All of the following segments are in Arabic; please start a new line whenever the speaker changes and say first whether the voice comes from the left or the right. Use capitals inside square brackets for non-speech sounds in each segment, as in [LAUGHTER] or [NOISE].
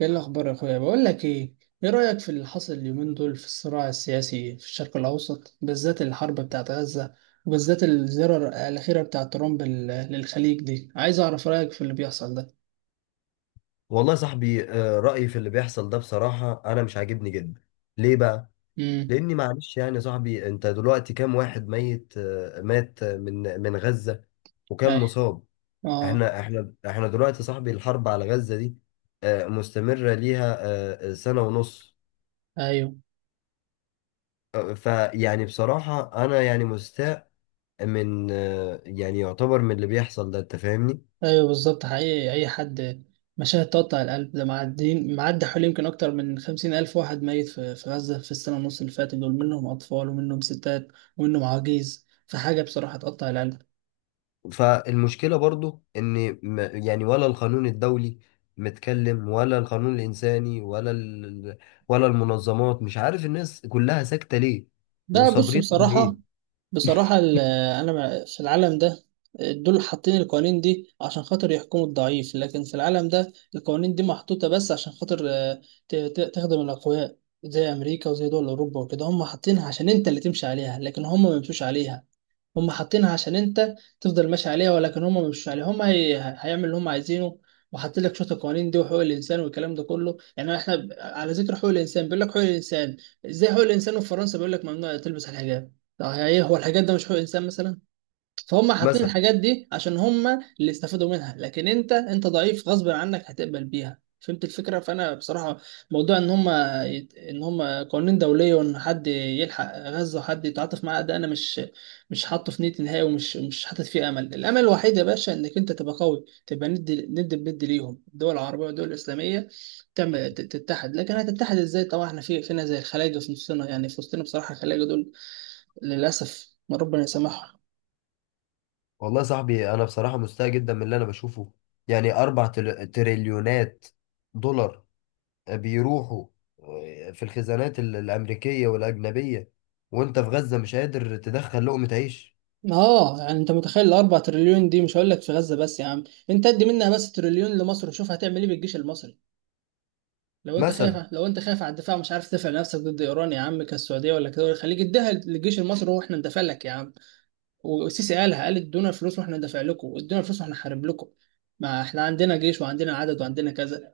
right: ايه الاخبار يا اخويا؟ بقول لك ايه، ايه رايك في اللي حصل اليومين دول في الصراع السياسي في الشرق الاوسط، بالذات الحرب بتاعت غزه، وبالذات الزياره الاخيره بتاعت ترامب للخليج دي؟ عايز اعرف رايك في اللي بيحصل ده.
left: والله يا صاحبي رأيي في اللي بيحصل ده بصراحة أنا مش عاجبني جدا. ليه بقى؟
right: امم
left: لأني معلش يعني يا صاحبي أنت دلوقتي كام واحد ميت مات من غزة وكام
right: ايوه،
left: مصاب؟
right: اه،
left: إحنا دلوقتي يا صاحبي الحرب على غزة دي مستمرة ليها سنة ونص.
right: ايوه
left: فيعني بصراحة أنا يعني مستاء من يعني يعتبر من اللي بيحصل ده. أنت فاهمني؟
right: ايوه، بالظبط حقيقي. اي حد مشاهد تقطع القلب ده، معدين معدي حوالي يمكن اكتر من 50,000 واحد ميت في غزه في السنه ونص اللي فاتت، دول منهم اطفال ومنهم ستات ومنهم عواجيز، فحاجه بصراحه تقطع القلب.
left: فالمشكلة برضو ان يعني ولا القانون الدولي متكلم، ولا القانون الانساني، ولا ولا المنظمات، مش عارف الناس كلها ساكتة ليه
right: ده بص،
left: وصابرين على
right: بصراحة،
left: ايه؟
right: بصراحة ال- أنا في العالم ده دول حاطين القوانين دي عشان خاطر يحكموا الضعيف، لكن في العالم ده القوانين دي محطوطة بس عشان خاطر تخدم الأقوياء زي أمريكا وزي دول أوروبا وكده. هم حاطينها عشان أنت اللي تمشي عليها، لكن هم ما بيمشوش عليها. هم حاطينها عشان انت تفضل ماشي عليها، ولكن هم مش ماشيين عليها. هيعمل اللي هم عايزينه، وحاطين لك شويه القوانين دي وحقوق الانسان والكلام ده كله. يعني احنا على ذكر حقوق الانسان، بيقول لك حقوق الانسان. ازاي حقوق الانسان في فرنسا بيقول لك ممنوع تلبس الحجاب؟ طب هي ايه، هو الحجاب ده مش حقوق انسان مثلا؟ فهم حاطين
left: مثلا
right: الحاجات دي عشان هم اللي استفادوا منها، لكن انت ضعيف غصب عنك هتقبل بيها، فهمت الفكره؟ فانا بصراحه موضوع ان ان هم قوانين دوليه، وان حد يلحق غزه وحد يتعاطف معاه، ده انا مش حاطه في نيتي نهائي، ومش مش حاطط فيه امل. الامل الوحيد يا باشا انك انت تبقى قوي، تبقى ند ند بند ليهم، الدول العربيه والدول الاسلاميه تعمل تتحد. لكن هتتحد ازاي، طبعا احنا في فينا زي الخلايجه في نصنا، يعني في وسطنا بصراحه الخلايجه دول للاسف ربنا يسامحهم.
left: والله يا صاحبي انا بصراحة مستاء جدا من اللي انا بشوفه. يعني اربع تريليونات دولار بيروحوا في الخزانات الامريكية والاجنبية وانت في غزة مش قادر تدخل لقمة عيش.
right: اه يعني انت متخيل الاربع تريليون دي، مش هقول لك في غزه بس يا عم، انت ادي منها بس تريليون لمصر وشوف هتعمل ايه بالجيش المصري. لو انت خايف،
left: مثلا
right: لو انت خايف على الدفاع مش عارف تدافع نفسك ضد ايران يا عم، كالسعوديه ولا كده، خليك اديها للجيش المصري واحنا ندافع لك يا عم. والسيسي قالها، قال ادونا الفلوس واحنا ندافع لكم، ادونا الفلوس واحنا نحارب لكم. ما احنا عندنا جيش وعندنا عدد وعندنا كذا،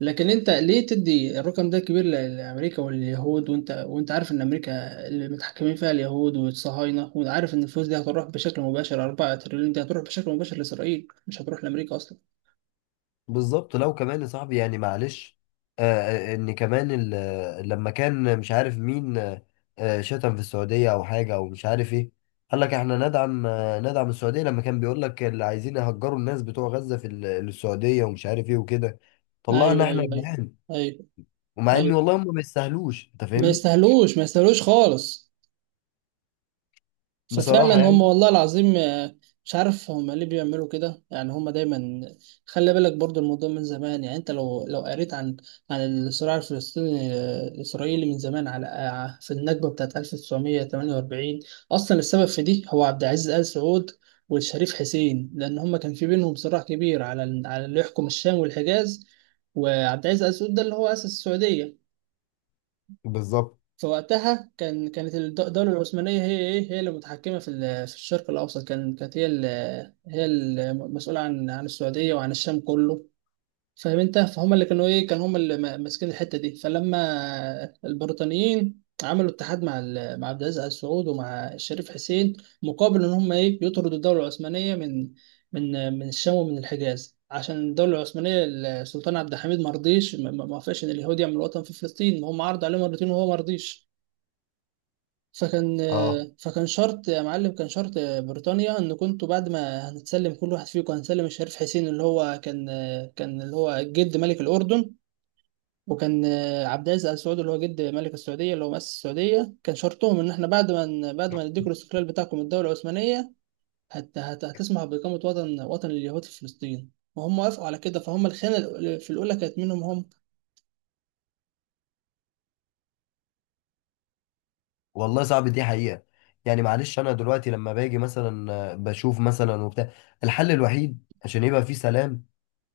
right: لكن انت ليه تدي الرقم ده كبير لامريكا واليهود، وانت عارف ان امريكا اللي متحكمين فيها اليهود والصهاينه، وعارف ان الفلوس دي هتروح بشكل مباشر، 4 تريليون دي هتروح بشكل مباشر لاسرائيل مش هتروح لامريكا اصلا.
left: بالظبط. لو كمان يا صاحبي يعني معلش، آه ان كمان لما كان مش عارف مين، شتم في السعوديه او حاجه او مش عارف ايه، قال لك احنا ندعم، ندعم السعوديه. لما كان بيقول لك اللي عايزين يهجروا الناس بتوع غزه في السعوديه ومش عارف ايه وكده، طلعنا
right: ايوه،
left: احنا
right: ايوه ايوه،
left: بنعان،
right: ايوه،
left: ومع ان
right: ايوه.
left: والله هم ما يستاهلوش. انت
right: ما
left: فاهمني؟
right: يستاهلوش، ما يستاهلوش خالص. ففعلا
left: بصراحه
right: هم
left: يعني.
right: والله العظيم مش عارف هم ليه بيعملوا كده، يعني هم دايما. خلي بالك برضو الموضوع من زمان، يعني انت لو قريت عن الصراع الفلسطيني الاسرائيلي من زمان، على في النكبه بتاعت 1948 اصلا، السبب في دي هو عبد العزيز ال سعود والشريف حسين، لان هم كان في بينهم صراع كبير على على اللي يحكم الشام والحجاز. وعبد العزيز ال سعود ده اللي هو اسس السعوديه.
left: بالظبط.
right: فوقتها كانت الدولة العثمانية هي هي اللي متحكمة في الشرق الأوسط. كانت هي هي المسؤولة عن السعودية وعن الشام كله. فاهم انت؟ فهم اللي كانوا ايه، كانوا هم اللي ماسكين الحتة دي. فلما البريطانيين عملوا اتحاد مع عبد العزيز آل سعود ومع الشريف حسين، مقابل ان هم ايه، يطردوا الدولة العثمانية من من الشام ومن الحجاز، عشان الدولة العثمانية السلطان عبد الحميد ما رضيش، ما وافقش ان اليهود يعملوا وطن في فلسطين. هم عرضوا عليه مرتين وهو ما رضيش. فكان
left: اه
right: فكان شرط يا معلم، كان شرط بريطانيا ان كنتوا بعد ما هنتسلم كل واحد فيكم، هنسلم الشريف حسين اللي هو كان، كان اللي هو جد ملك الاردن، وكان عبد العزيز ال سعود اللي هو جد ملك السعوديه اللي هو مؤسس السعوديه، كان شرطهم ان احنا بعد ما بعد ما نديكم الاستقلال بتاعكم من الدوله العثمانيه، هت هت هتسمح باقامه وطن لليهود في فلسطين. وهم وافقوا على كده، فهم الخيانه في الاولى كانت منهم هم.
left: والله صعب دي حقيقه. يعني معلش انا دلوقتي لما باجي مثلا بشوف مثلا وبتاع، الحل الوحيد عشان يبقى في سلام،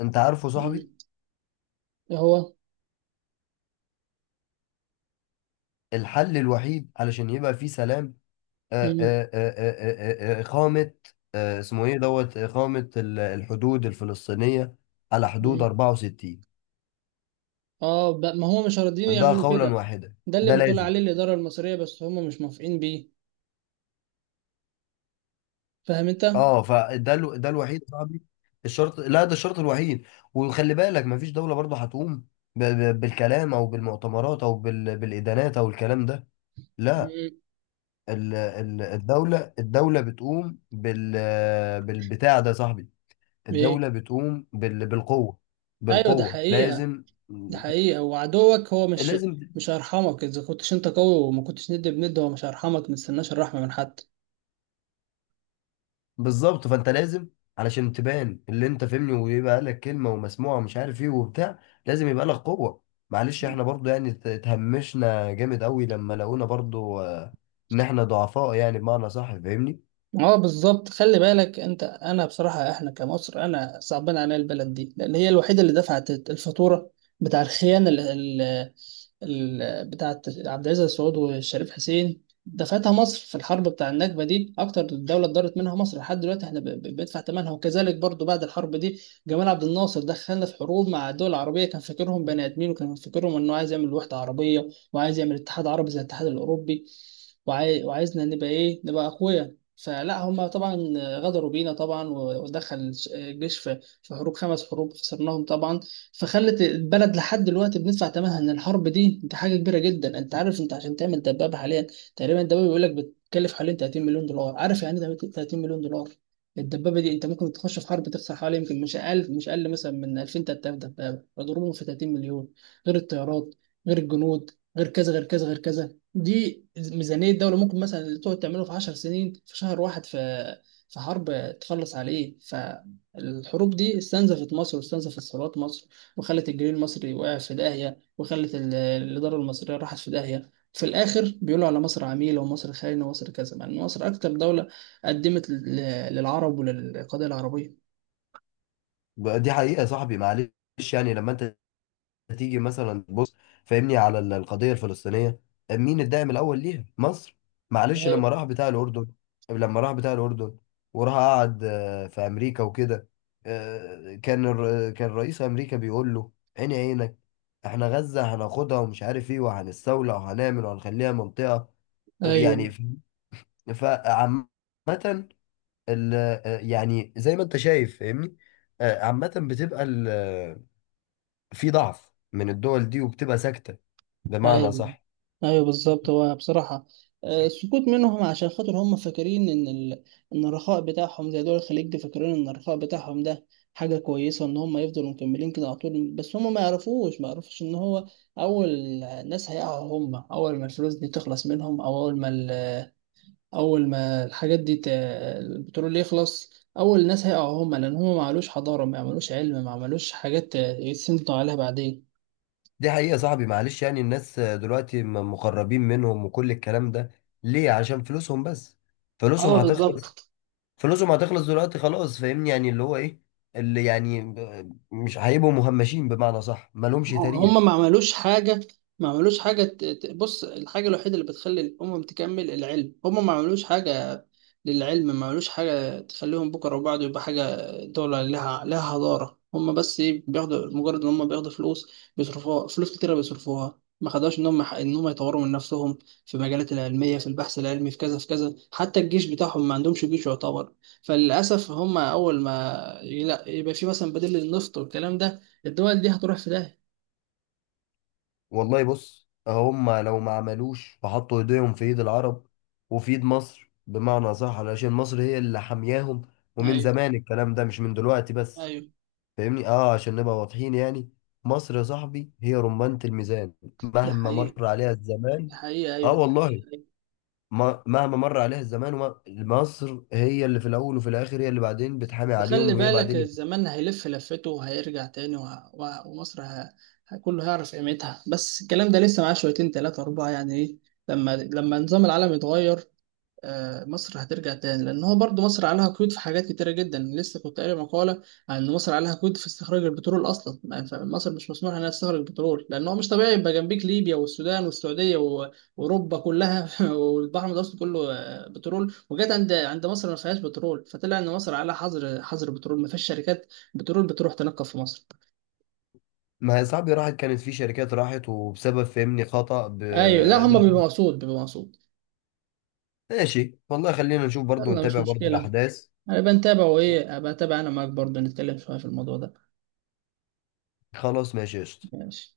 left: انت عارفه
right: مم.
left: صاحبي،
right: هو
left: الحل الوحيد علشان يبقى فيه سلام
right: مم.
left: إقامة، اسمه ايه دوت، إقامة الحدود الفلسطينية على حدود 64.
right: اه، ما هو مش راضيين
left: ده
right: يعملوا
left: قولا
right: كده.
left: واحدا
right: ده
left: ده
right: اللي بتقول
left: لازم.
right: عليه الإدارة المصرية، بس هم مش موافقين بيه، فاهم انت؟
left: اه فده ده الوحيد يا صاحبي الشرط. لا ده الشرط الوحيد. وخلي بالك مفيش دولة برضه هتقوم بالكلام او بالمؤتمرات او بالإدانات او الكلام ده. لا،
right: مم.
left: الدولة بتقوم بال، بالبتاع ده يا صاحبي.
right: ايه،
left: الدولة بتقوم بالقوة.
right: ايوه ده
left: بالقوة
right: حقيقة.
left: لازم.
right: ده حقيقة، وعدوك هو
left: لازم.
right: مش هيرحمك اذا كنتش انت قوي وما كنتش ند بند، هو مش هيرحمك، ما تستناش الرحمة من حد.
left: بالظبط. فانت لازم علشان تبان اللي انت فهمني ويبقى لك كلمة ومسموعة ومش عارف ايه وبتاع، لازم يبقى لك قوة. معلش احنا برضو يعني اتهمشنا جامد قوي لما لقونا برضو ان احنا ضعفاء يعني بمعنى صح. فاهمني؟
right: اه بالظبط. خلي بالك انت، انا بصراحه احنا كمصر، انا صعبان عليا البلد دي، لان هي الوحيده اللي دفعت الفاتوره بتاع الخيانه بتاعت عبد العزيز السعود والشريف حسين. دفعتها مصر في الحرب بتاع النكبه دي، اكتر دوله اتضرت منها مصر لحد دلوقتي، احنا بندفع ثمنها. وكذلك برضو بعد الحرب دي جمال عبد الناصر دخلنا في حروب مع الدول العربيه، كان فاكرهم بني ادمين، وكان فاكرهم انه عايز يعمل وحده عربيه، وعايز يعمل اتحاد عربي زي الاتحاد الاوروبي، وعايزنا نبقى ايه، نبقى اقوياء. فلا هم طبعا غدروا بينا طبعا، ودخل الجيش في حروب، 5 حروب خسرناهم طبعا. فخلت البلد لحد دلوقتي بندفع ثمنها، ان الحرب دي حاجه كبيره جدا. انت عارف انت عشان تعمل دبابه حاليا تقريبا، الدبابه بيقول لك بتكلف حوالين 30 مليون دولار؟ عارف يعني ايه 30 مليون دولار؟ الدبابه دي انت ممكن تخش في حرب تخسر حوالي يمكن مش اقل مثلا من 2000 3000 دبابه، اضربهم في 30 مليون، غير الطيارات، غير الجنود، غير كذا غير كذا غير كذا. دي ميزانية دولة ممكن مثلا اللي تقعد تعمله في 10 سنين، في شهر واحد في في حرب تخلص عليه. فالحروب دي استنزفت مصر واستنزفت ثروات مصر، وخلت الجنيه المصري وقع في داهية، وخلت الإدارة المصرية راحت في داهية. في الآخر بيقولوا على مصر عميلة ومصر خاينة ومصر كذا، مع إن مصر أكتر دولة قدمت للعرب وللقضية العربية.
left: بقى دي حقيقة يا صاحبي. معلش يعني لما انت هتيجي مثلا بص، فاهمني، على القضية الفلسطينية مين الداعم الأول ليها؟ مصر. معلش لما
right: أيوة،
left: راح بتاع الأردن، لما راح بتاع الأردن وراح قعد في أمريكا وكده، كان رئيس أمريكا بيقول له عيني عينك، احنا غزة هناخدها ومش عارف ايه، وهنستولى وهنعمل وهنخليها منطقة يعني
right: ايوه،
left: فعامة يعني زي ما انت شايف. فاهمني؟ عامة بتبقى في ضعف من الدول دي وبتبقى ساكتة، بمعنى
right: ايوه
left: صح.
right: ايوه بالظبط. هو بصراحه السكوت منهم عشان خاطر هم فاكرين ان الرخاء بتاعهم، زي دول الخليج دي، فاكرين ان الرخاء بتاعهم ده حاجه كويسه ان هم يفضلوا مكملين كده على طول. بس هم ما يعرفوش ان هو اول ناس هيقعوا هم، اول ما الفلوس دي تخلص منهم، او اول ما الحاجات البترول يخلص، اول ناس هيقعوا هم، لان هم ما عملوش حضاره، ما عملوش علم، ما عملوش حاجات يتسندوا عليها بعدين.
left: دي حقيقة يا صاحبي معلش. يعني الناس دلوقتي مقربين منهم وكل الكلام ده ليه؟ عشان فلوسهم بس. فلوسهم
right: اه
left: هتخلص.
right: بالظبط.
left: فلوسهم هتخلص دلوقتي خلاص. فاهمني يعني اللي هو ايه، اللي يعني مش هيبقوا مهمشين، بمعنى صح مالهمش تاريخ.
right: هم ما عملوش حاجة، ما عملوش حاجة، بص الحاجة الوحيدة اللي بتخلي الأمم تكمل العلم، هم ما عملوش حاجة للعلم، ما عملوش حاجة تخليهم بكرة وبعد يبقى حاجة، دولة لها حضارة. هم بس إيه، بياخدوا، مجرد إن هم بياخدوا فلوس بيصرفوها، فلوس كتيرة بيصرفوها، ما خدوش إن هم يطوروا من نفسهم في المجالات العلمية، في البحث العلمي، في كذا في كذا، حتى الجيش بتاعهم ما عندهمش جيش يعتبر. فللأسف هم أول ما يبقى في مثلا بديل للنفط والكلام ده، الدول دي هتروح في ده.
left: والله بص، هم لو ما عملوش وحطوا ايديهم في ايد العرب وفي ايد مصر، بمعنى صح، علشان مصر هي اللي حامياهم، ومن
right: ايوه،
left: زمان الكلام ده مش من دلوقتي بس.
right: ايوه
left: فاهمني؟ اه عشان نبقى واضحين يعني، مصر يا صاحبي هي رمانة الميزان
right: ده
left: مهما
right: حقيقي،
left: مر عليها الزمان.
right: ده حقيقي
left: اه
right: ايوه، ده
left: والله،
right: حقيقي أيوة.
left: مهما مر عليها الزمان، مصر هي اللي في الاول وفي الاخر، هي اللي بعدين بتحامي
right: وخلي
left: عليهم وهي
right: بالك،
left: بعدين
right: الزمان هيلف لفته وهيرجع تاني، ومصر كله هيعرف قيمتها. بس الكلام ده لسه معاه شويتين، تلاتة أربعة يعني إيه، لما نظام العالم يتغير مصر هترجع تاني. لان هو برضو مصر عليها قيود في حاجات كتيره جدا، لسه كنت قاري مقاله عن ان مصر عليها قيود في استخراج البترول اصلا. يعني مصر مش مسموح انها تستخرج بترول، لان هو مش طبيعي يبقى جنبيك ليبيا والسودان والسعوديه واوروبا كلها [LAUGHS] والبحر المتوسط كله بترول، وجت عند مصر ما فيهاش بترول؟ فطلع ان مصر عليها حظر، حظر بترول، ما فيش شركات بترول بتروح تنقب في مصر.
left: ما هي صاحبي راحت، كانت في شركات راحت وبسبب فهمني خطأ
right: ايوه، لا هم
left: دخل.
right: بيبقوا مقصود، بيبقوا مقصود.
left: ماشي والله، خلينا نشوف برضو
right: يلا مش
left: ونتابع برضو
right: مشكله،
left: الاحداث.
right: هبقى نتابع. وايه، هبقى اتابع انا معاك برضه، نتكلم شويه في الموضوع ده.
left: خلاص ماشي قشطة.
right: ماشي.